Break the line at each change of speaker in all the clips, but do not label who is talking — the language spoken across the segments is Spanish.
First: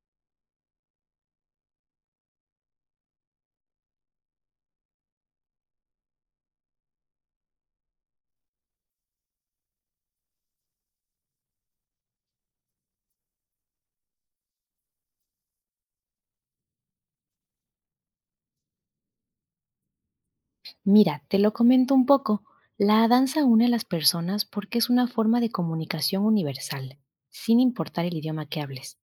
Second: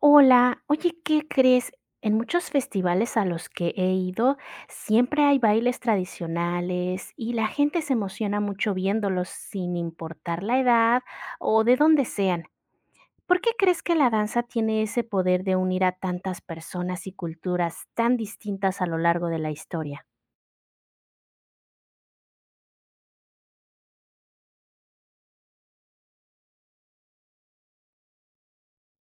Hola, oye, ¿qué crees? En muchos festivales a los que he ido siempre hay bailes tradicionales y la gente se emociona mucho viéndolos sin importar la edad o de dónde sean. ¿Por qué crees que la danza tiene ese poder de unir a tantas personas y culturas tan distintas a lo largo de la historia?
Mira, te lo comento un poco. La danza une a las personas porque es una forma de comunicación universal, sin importar el idioma que hables.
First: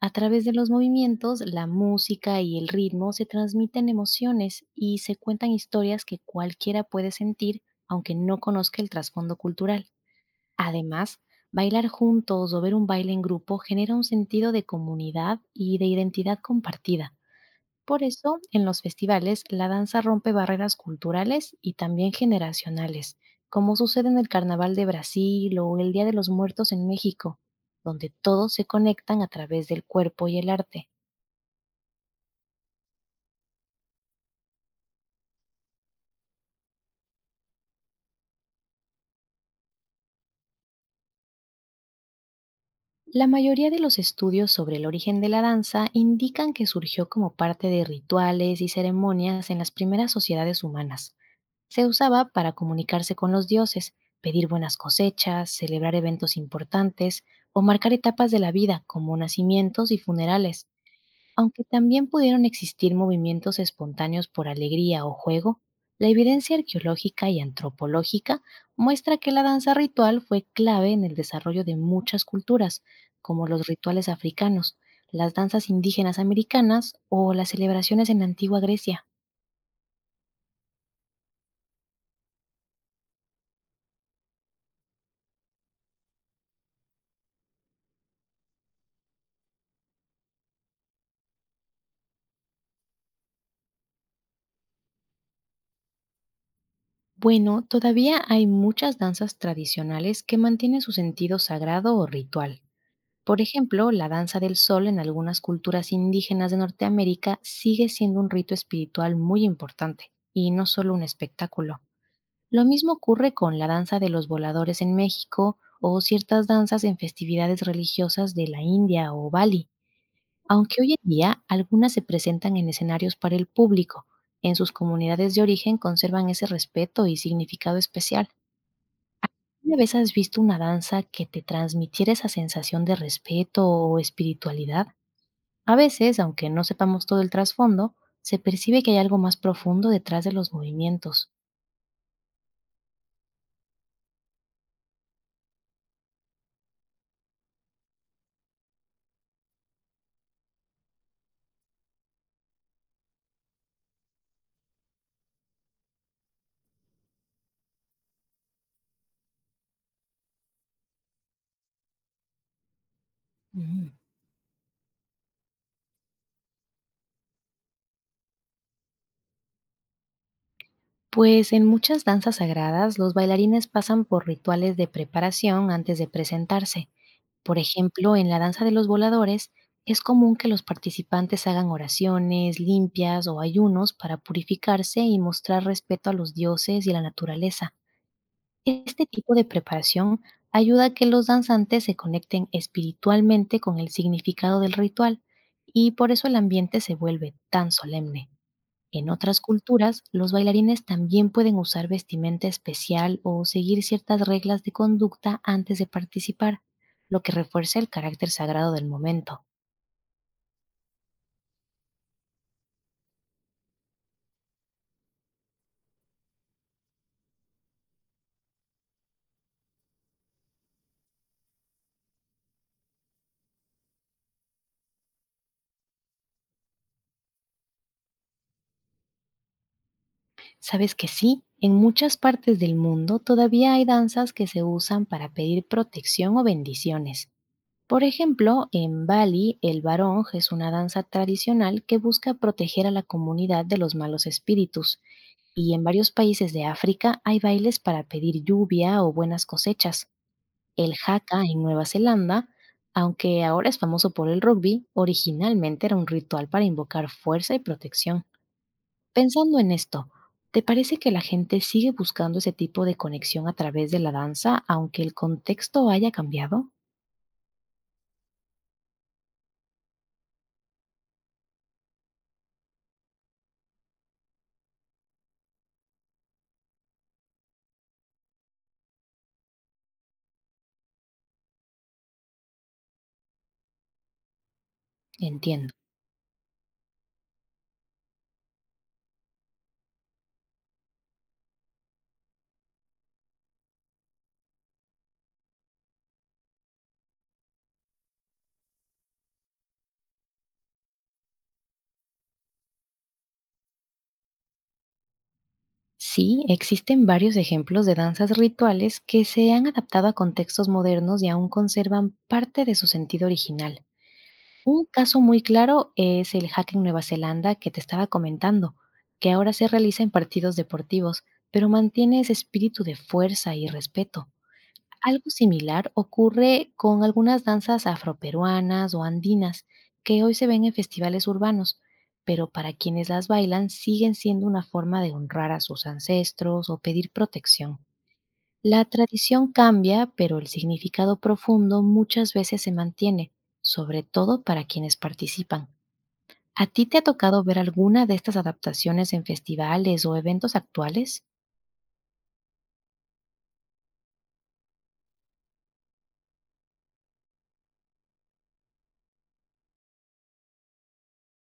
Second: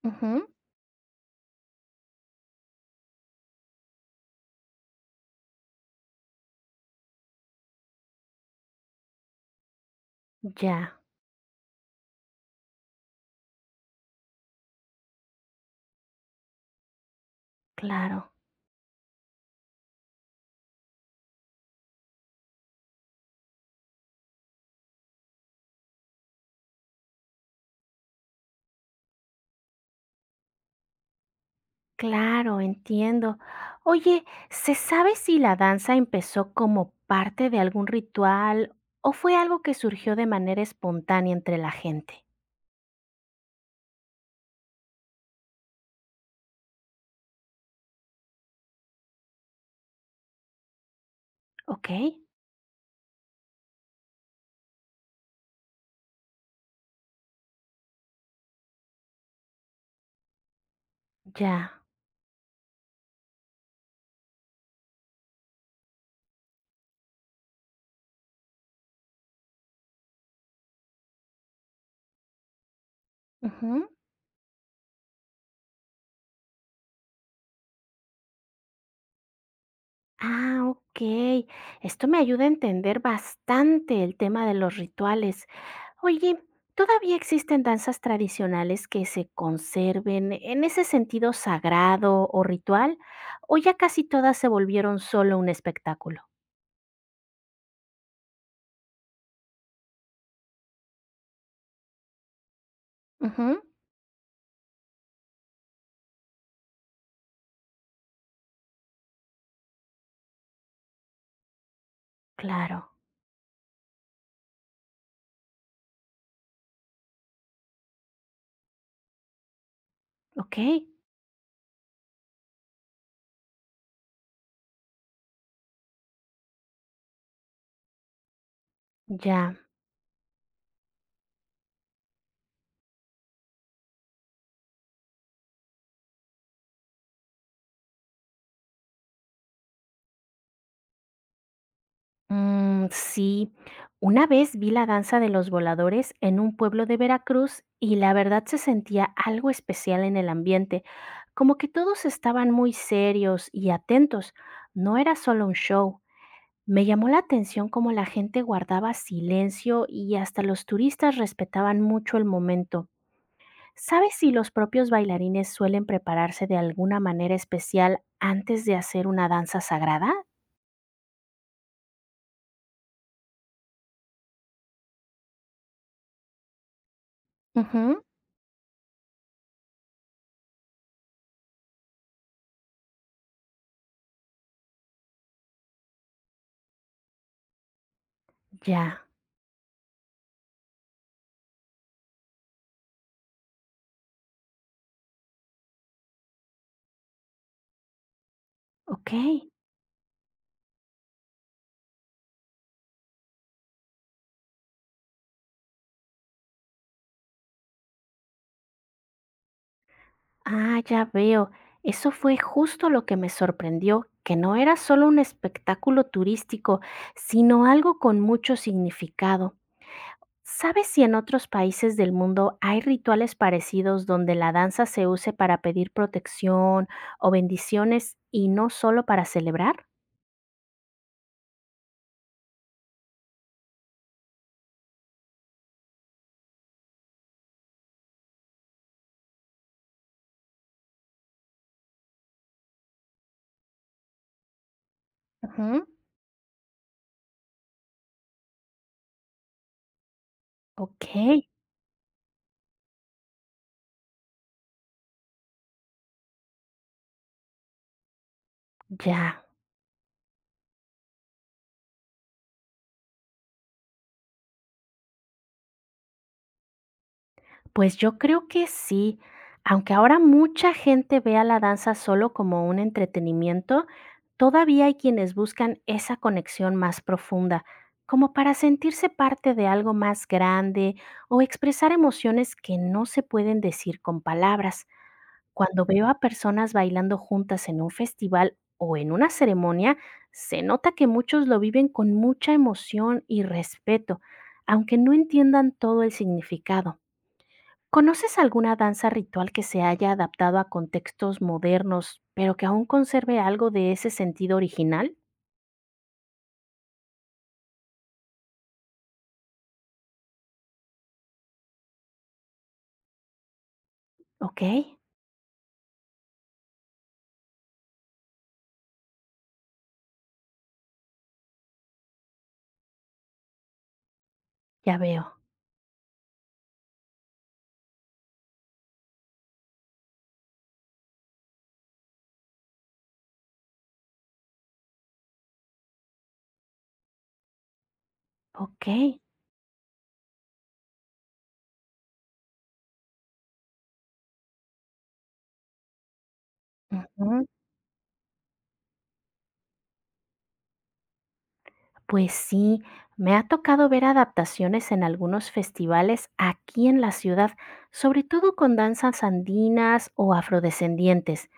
A través
Ujú.
de los movimientos, la música y el ritmo se transmiten emociones y se cuentan historias que cualquiera puede sentir, aunque no conozca el trasfondo cultural.
Ya,
Además, bailar juntos o ver un baile en grupo genera un sentido de comunidad y de identidad compartida. Por
claro.
eso, en los festivales, la danza rompe barreras culturales y también generacionales, como sucede en el Carnaval de Brasil o el Día de los Muertos en México, donde todos se conectan a través del cuerpo y el arte.
Claro, entiendo. Oye, ¿se sabe si la danza empezó como parte de algún ritual o fue algo que surgió de manera espontánea entre la gente?
La mayoría de los estudios sobre el origen de la danza indican que surgió como parte de rituales y ceremonias en las primeras sociedades humanas. Se
Ok,
usaba para comunicarse con los dioses, pedir buenas cosechas, celebrar eventos importantes o marcar etapas de la vida, como nacimientos y funerales. Aunque
ya.
también pudieron existir movimientos espontáneos por alegría o juego, la evidencia arqueológica y antropológica muestra que la danza ritual fue clave en el desarrollo de muchas culturas, como los
Ujú.
rituales africanos, las danzas indígenas americanas o las celebraciones en la antigua Grecia.
Ah, ok. Esto me ayuda a entender bastante el tema de los rituales. Oye, ¿todavía existen danzas tradicionales que se conserven en ese sentido sagrado o ritual? ¿O ya casi todas se volvieron solo un espectáculo?
Bueno, todavía hay muchas danzas tradicionales que mantienen su sentido sagrado o ritual. Por
Ujú.
ejemplo, la danza del sol en algunas culturas indígenas de Norteamérica sigue siendo un rito espiritual muy importante y no solo un espectáculo. Lo
Claro,
mismo ocurre con la danza de los voladores en México o ciertas danzas en festividades religiosas de la India o Bali,
¿ok?
aunque hoy en día algunas se presentan en escenarios para el público. En sus comunidades de origen conservan ese respeto y significado especial.
Ya.
¿Alguna vez has visto una danza que te transmitiera esa sensación de respeto o espiritualidad? A veces, aunque no sepamos todo el trasfondo, se percibe que hay algo más profundo detrás de los movimientos.
Mm, sí, una vez vi la danza de los voladores en un pueblo de Veracruz y la verdad se sentía algo especial en el ambiente, como que todos estaban muy serios y atentos, no era solo un show. Me llamó la atención cómo la gente guardaba silencio y hasta los turistas respetaban mucho el momento.
Mm.
¿Sabes si los propios bailarines suelen prepararse de alguna manera especial antes de hacer una danza sagrada?
Pues en muchas danzas sagradas, los bailarines pasan por rituales de preparación antes de presentarse. Por
Ujú,
ejemplo, en la danza de los voladores, es común que los participantes hagan oraciones, limpias o ayunos para purificarse y mostrar respeto a los dioses y a la naturaleza.
ya,
Este tipo de preparación ayuda a que los danzantes se conecten espiritualmente con el significado del ritual, y por eso el ambiente se vuelve tan solemne. En
ok.
otras culturas, los bailarines también pueden usar vestimenta especial o seguir ciertas reglas de conducta antes de participar, lo que refuerza el carácter sagrado del momento.
Ah, ya veo. Eso fue justo lo que me sorprendió, que no era solo un espectáculo turístico, sino algo con mucho significado. ¿Sabes si en otros países del mundo hay rituales parecidos donde la danza se use para pedir protección o bendiciones y no solo para celebrar?
Sabes que sí, en muchas partes del mundo todavía hay danzas que se usan para pedir protección o bendiciones. Por ejemplo, en Bali, el barong es una danza tradicional que busca proteger a la comunidad de los malos espíritus, y en
Ujú,
varios países de África hay bailes para pedir lluvia o buenas cosechas. El
ok,
haka en Nueva Zelanda, aunque ahora es famoso por el rugby, originalmente era un ritual para invocar fuerza y protección.
ya.
Pensando en esto, ¿te parece que la gente sigue buscando ese tipo de conexión a través de la danza, aunque el contexto haya cambiado?
Pues yo creo que sí. Aunque ahora mucha gente ve a la danza solo como un entretenimiento, todavía hay quienes buscan esa conexión más profunda, como para sentirse parte de algo más grande o expresar emociones que no se pueden decir con palabras.
Entiendo.
Cuando veo a personas bailando juntas en un festival o en una ceremonia, se nota que muchos lo viven con mucha emoción y respeto, aunque no entiendan todo el significado. ¿Conoces alguna danza ritual que se haya adaptado a contextos modernos, pero que aún conserve algo de ese sentido original?
Sí, existen varios ejemplos de danzas rituales que se han adaptado a contextos modernos y aún conservan parte de su sentido original.
¿Ok?
Un caso muy claro es el hack en Nueva Zelanda que te estaba comentando, que ahora se realiza en partidos deportivos, pero mantiene ese espíritu de fuerza y respeto.
Ya
Algo
veo.
similar ocurre con algunas danzas afroperuanas o andinas que hoy se ven en festivales urbanos, pero para quienes las bailan siguen siendo una forma de honrar a sus ancestros o pedir protección. La
Ok.
tradición cambia, pero el significado profundo muchas veces se mantiene, sobre todo para quienes participan. ¿A ti te ha tocado
Ujú.
ver alguna de estas adaptaciones en festivales o eventos actuales?
Pues sí, me ha tocado ver adaptaciones en algunos festivales aquí en la ciudad, sobre todo con danzas andinas o afrodescendientes.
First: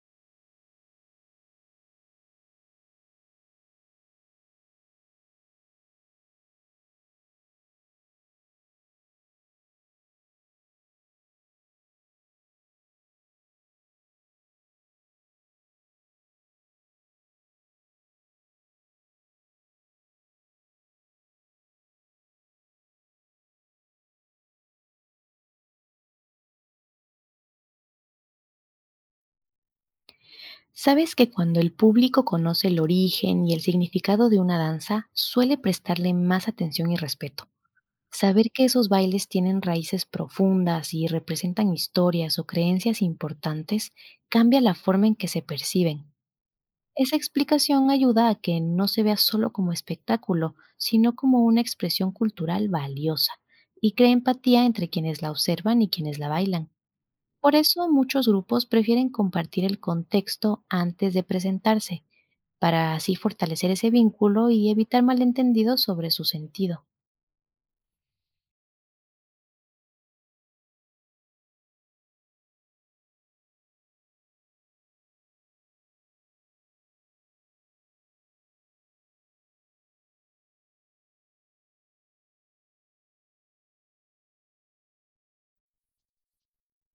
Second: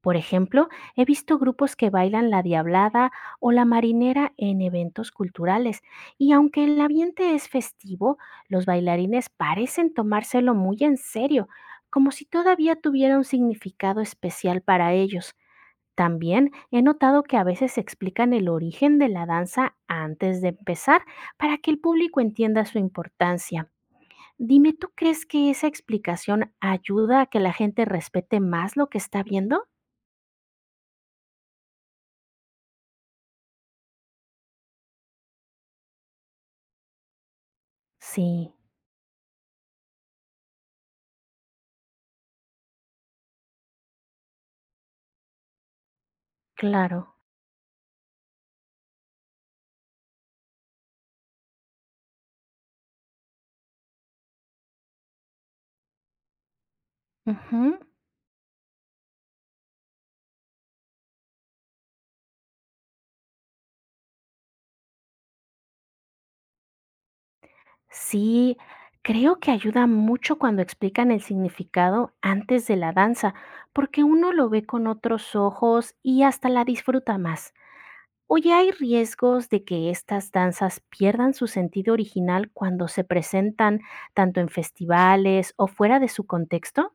Por ejemplo, he visto grupos que bailan la diablada o la marinera en eventos culturales y aunque el ambiente es festivo, los bailarines parecen tomárselo muy en serio, como si todavía tuviera un significado especial para ellos. También he notado que a veces explican el origen de la danza antes de empezar para que el público entienda su importancia. Dime, ¿tú crees que esa explicación ayuda a que la gente respete más lo que está viendo?
¿Sabes que cuando el público conoce el origen y el significado de una danza, suele prestarle más atención y respeto? Saber
Sí.
que esos bailes tienen raíces profundas y representan historias o creencias importantes cambia la forma en que se perciben.
Claro.
Esa explicación ayuda a que no se vea solo como espectáculo, sino como una expresión cultural valiosa, y crea empatía entre quienes la observan y quienes la bailan. Por
Ujú.
eso muchos grupos prefieren compartir el contexto antes de presentarse, para así fortalecer ese vínculo y evitar malentendidos sobre su sentido.
Sí, creo que ayuda mucho cuando explican el significado antes de la danza, porque uno lo ve con otros ojos y hasta la disfruta más. Oye, ¿hay riesgos de que estas danzas pierdan su sentido original cuando se presentan tanto en festivales o fuera de su contexto?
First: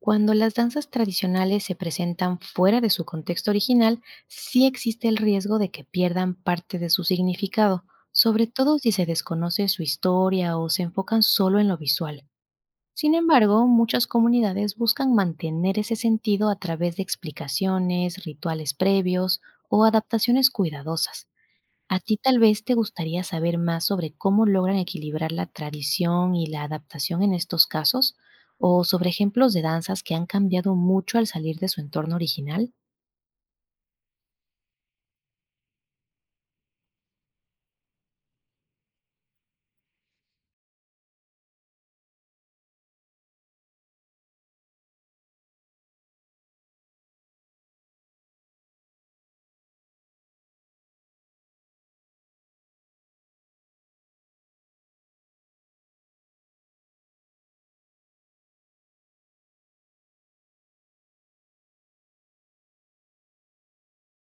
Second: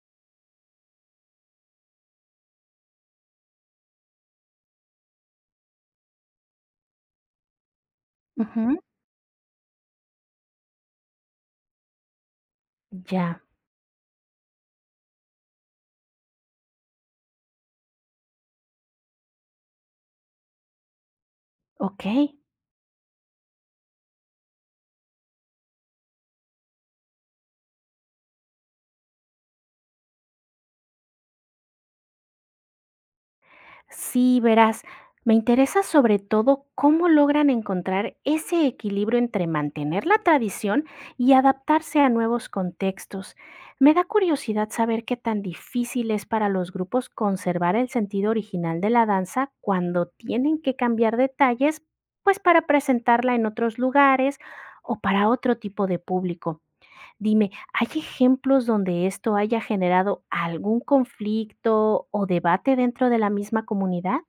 Cuando las danzas tradicionales se presentan fuera de su contexto original, sí existe el riesgo de que pierdan parte de su significado, sobre todo
Ujú.
si se desconoce su historia o se enfocan solo en lo visual. Sin
Ya,
embargo, muchas comunidades buscan mantener ese sentido a través de explicaciones, rituales previos o adaptaciones cuidadosas. A
ok.
ti tal vez te gustaría saber más sobre cómo logran equilibrar la tradición y la adaptación en estos casos, o sobre ejemplos de danzas que han cambiado mucho al salir de su entorno original.
Sí, verás, me interesa sobre todo cómo logran encontrar ese equilibrio entre mantener la tradición y adaptarse a nuevos contextos. Me da curiosidad saber qué tan difícil es para los grupos conservar el sentido original de la danza cuando tienen que cambiar detalles, pues para presentarla en otros lugares o para otro tipo de público. Dime, ¿hay ejemplos donde esto haya generado algún conflicto o debate dentro de la misma comunidad?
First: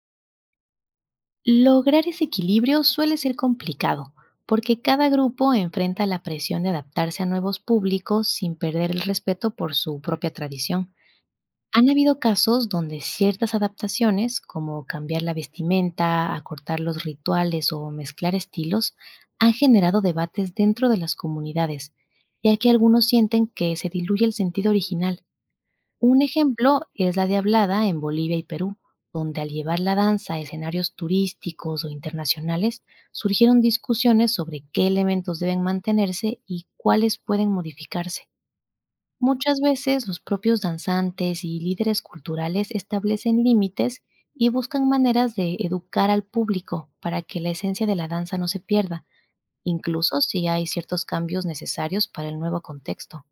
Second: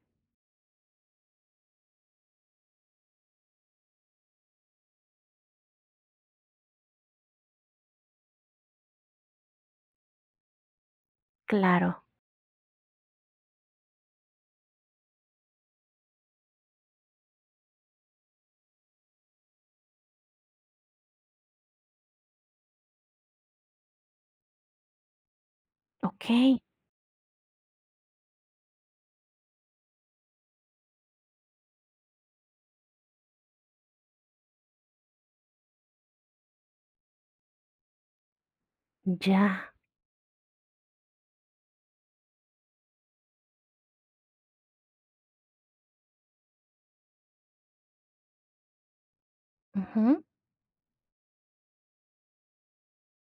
Lograr ese equilibrio suele ser complicado, porque cada grupo enfrenta la presión de adaptarse a nuevos públicos sin perder el respeto por su propia tradición. Han
Claro,
habido casos donde ciertas adaptaciones, como cambiar la vestimenta, acortar los rituales o mezclar estilos, han generado debates dentro de las comunidades, ya que algunos sienten que se diluye el sentido original. Un
ok,
ejemplo es la Diablada en Bolivia y Perú, donde al llevar la danza a escenarios turísticos o internacionales, surgieron discusiones sobre qué elementos deben mantenerse y cuáles pueden modificarse. Muchas
ya.
veces los propios danzantes y líderes culturales establecen límites y buscan maneras de educar al público para que la esencia de la danza no se pierda, incluso
Ujú.
si hay ciertos cambios necesarios para el nuevo contexto.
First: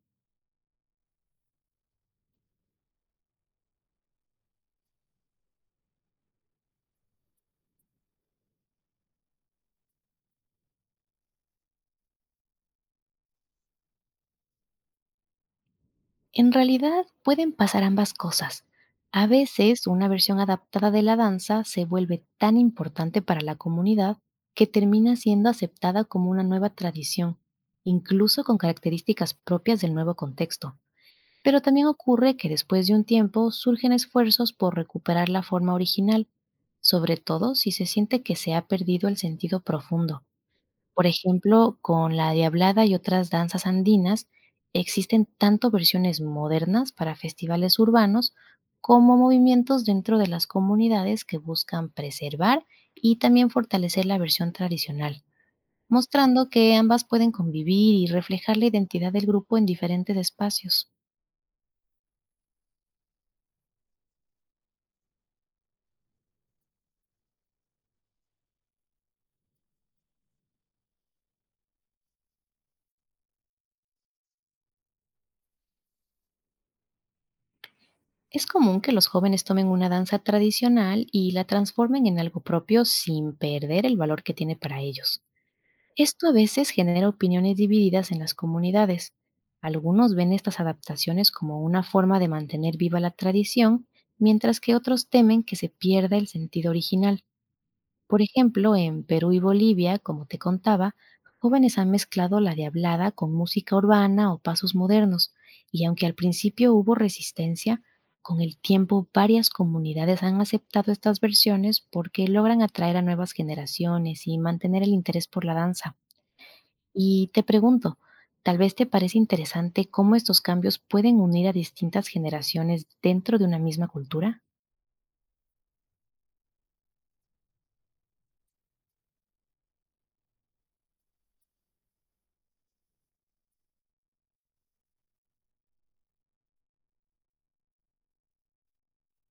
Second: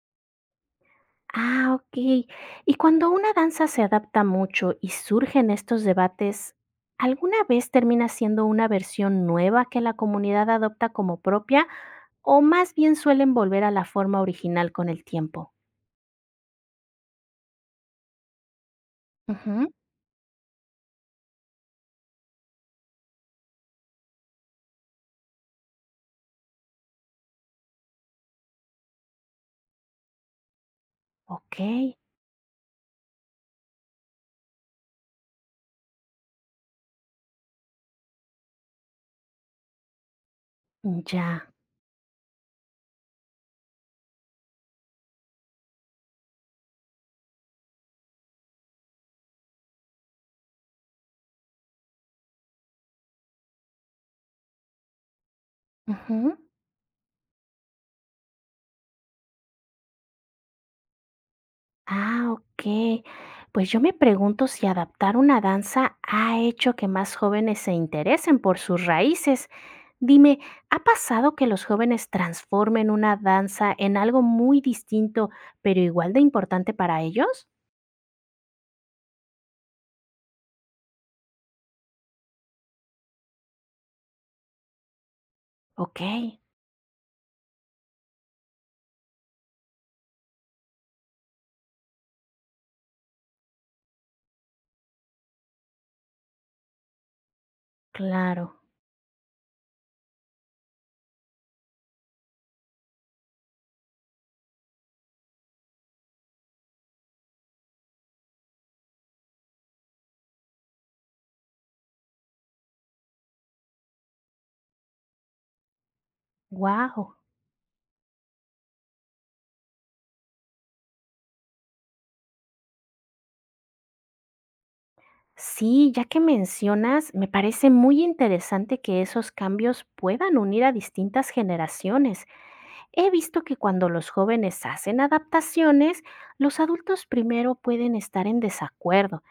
Ah, ok. Y cuando una danza se adapta mucho y surgen estos debates, ¿alguna vez termina siendo una versión nueva que la comunidad adopta como propia o más bien suelen volver a la forma original con el tiempo?
En realidad pueden pasar ambas cosas. A
Ujú,
veces una versión adaptada de la danza se vuelve tan importante para la comunidad que termina siendo aceptada como una nueva tradición, incluso con características propias del nuevo contexto.
ok,
Pero también ocurre que después de un tiempo surgen esfuerzos por recuperar la forma original, sobre todo si se siente que se ha perdido el sentido profundo. Por
ya.
ejemplo, con la diablada y otras danzas andinas, existen tanto versiones modernas para festivales urbanos como movimientos dentro de las comunidades que buscan preservar y también fortalecer la versión tradicional,
Ujú.
mostrando que ambas pueden convivir y reflejar la identidad del grupo en diferentes espacios.
Ah, ok. Pues yo me pregunto si adaptar una danza ha hecho que más jóvenes se interesen por sus raíces. Dime, ¿ha pasado que los jóvenes transformen una danza en algo muy distinto, pero igual de importante para ellos?
Es común que los jóvenes tomen una danza tradicional y la transformen en algo propio sin perder el valor que tiene para ellos.
Ok,
Esto a veces genera opiniones divididas en las comunidades. Algunos ven estas adaptaciones como una forma de mantener viva la tradición, mientras que otros temen que se pierda el sentido original. Por
claro.
ejemplo, en Perú y Bolivia, como te contaba, jóvenes han mezclado la diablada con música urbana o pasos modernos, y aunque al principio hubo resistencia, con el tiempo varias comunidades han aceptado estas versiones porque logran atraer a nuevas generaciones y mantener el interés por la danza.
Wow.
Y te pregunto, tal vez te parece interesante cómo estos cambios pueden unir a distintas generaciones dentro de una misma cultura.
Sí, ya que mencionas, me parece muy interesante que esos cambios puedan unir a distintas generaciones. He visto que cuando los jóvenes hacen adaptaciones, los adultos primero pueden estar en desacuerdo,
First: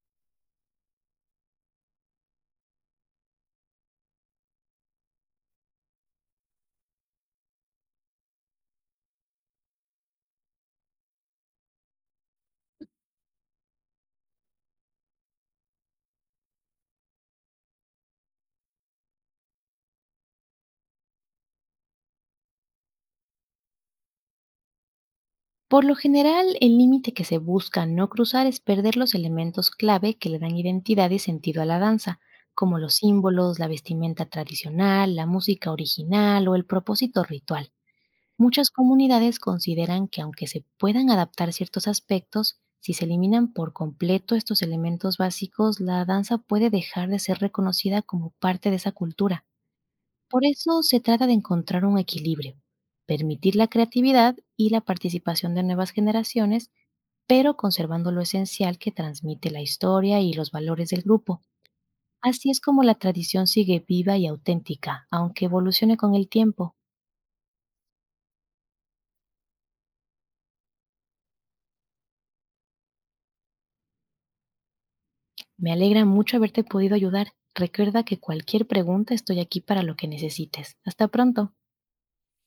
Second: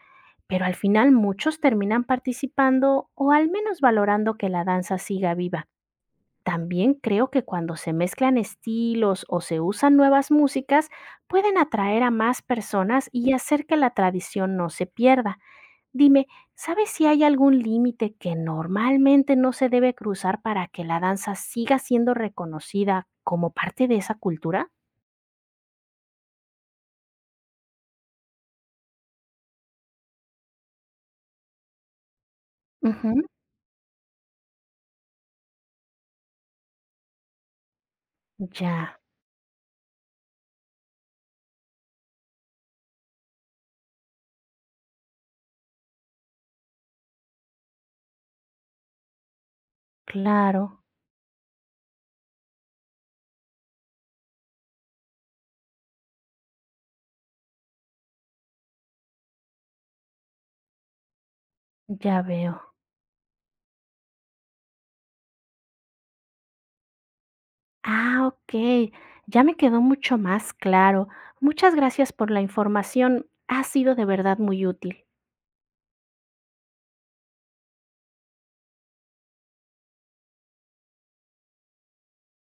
pero al final muchos terminan participando o al menos valorando que la danza siga viva. También creo que cuando se mezclan estilos o se usan nuevas músicas, pueden atraer a más personas y hacer que la tradición no se pierda. Dime, ¿sabes si hay algún límite que normalmente no se debe cruzar para que la danza siga siendo reconocida como parte de esa cultura?
Por lo general, el límite que se busca no cruzar es perder los elementos clave que le dan identidad y sentido a la danza, como los
Ujú.
símbolos, la vestimenta tradicional, la música original o el propósito ritual. Muchas
Ya,
comunidades consideran que, aunque se puedan adaptar ciertos aspectos, si se eliminan por completo estos elementos básicos, la danza puede dejar de ser reconocida como parte de esa cultura. Por eso
claro,
se trata de encontrar un equilibrio, permitir la creatividad y la participación de nuevas generaciones, pero conservando lo esencial que transmite la historia y los valores del grupo.
ya
Así
veo.
es como la tradición sigue viva y auténtica, aunque evolucione con el tiempo.
Ah, ok, ya me quedó mucho más claro. Muchas gracias por la información, ha sido de verdad muy útil.
Me alegra mucho haberte podido ayudar. Recuerda que cualquier pregunta estoy aquí para lo que necesites. Hasta pronto.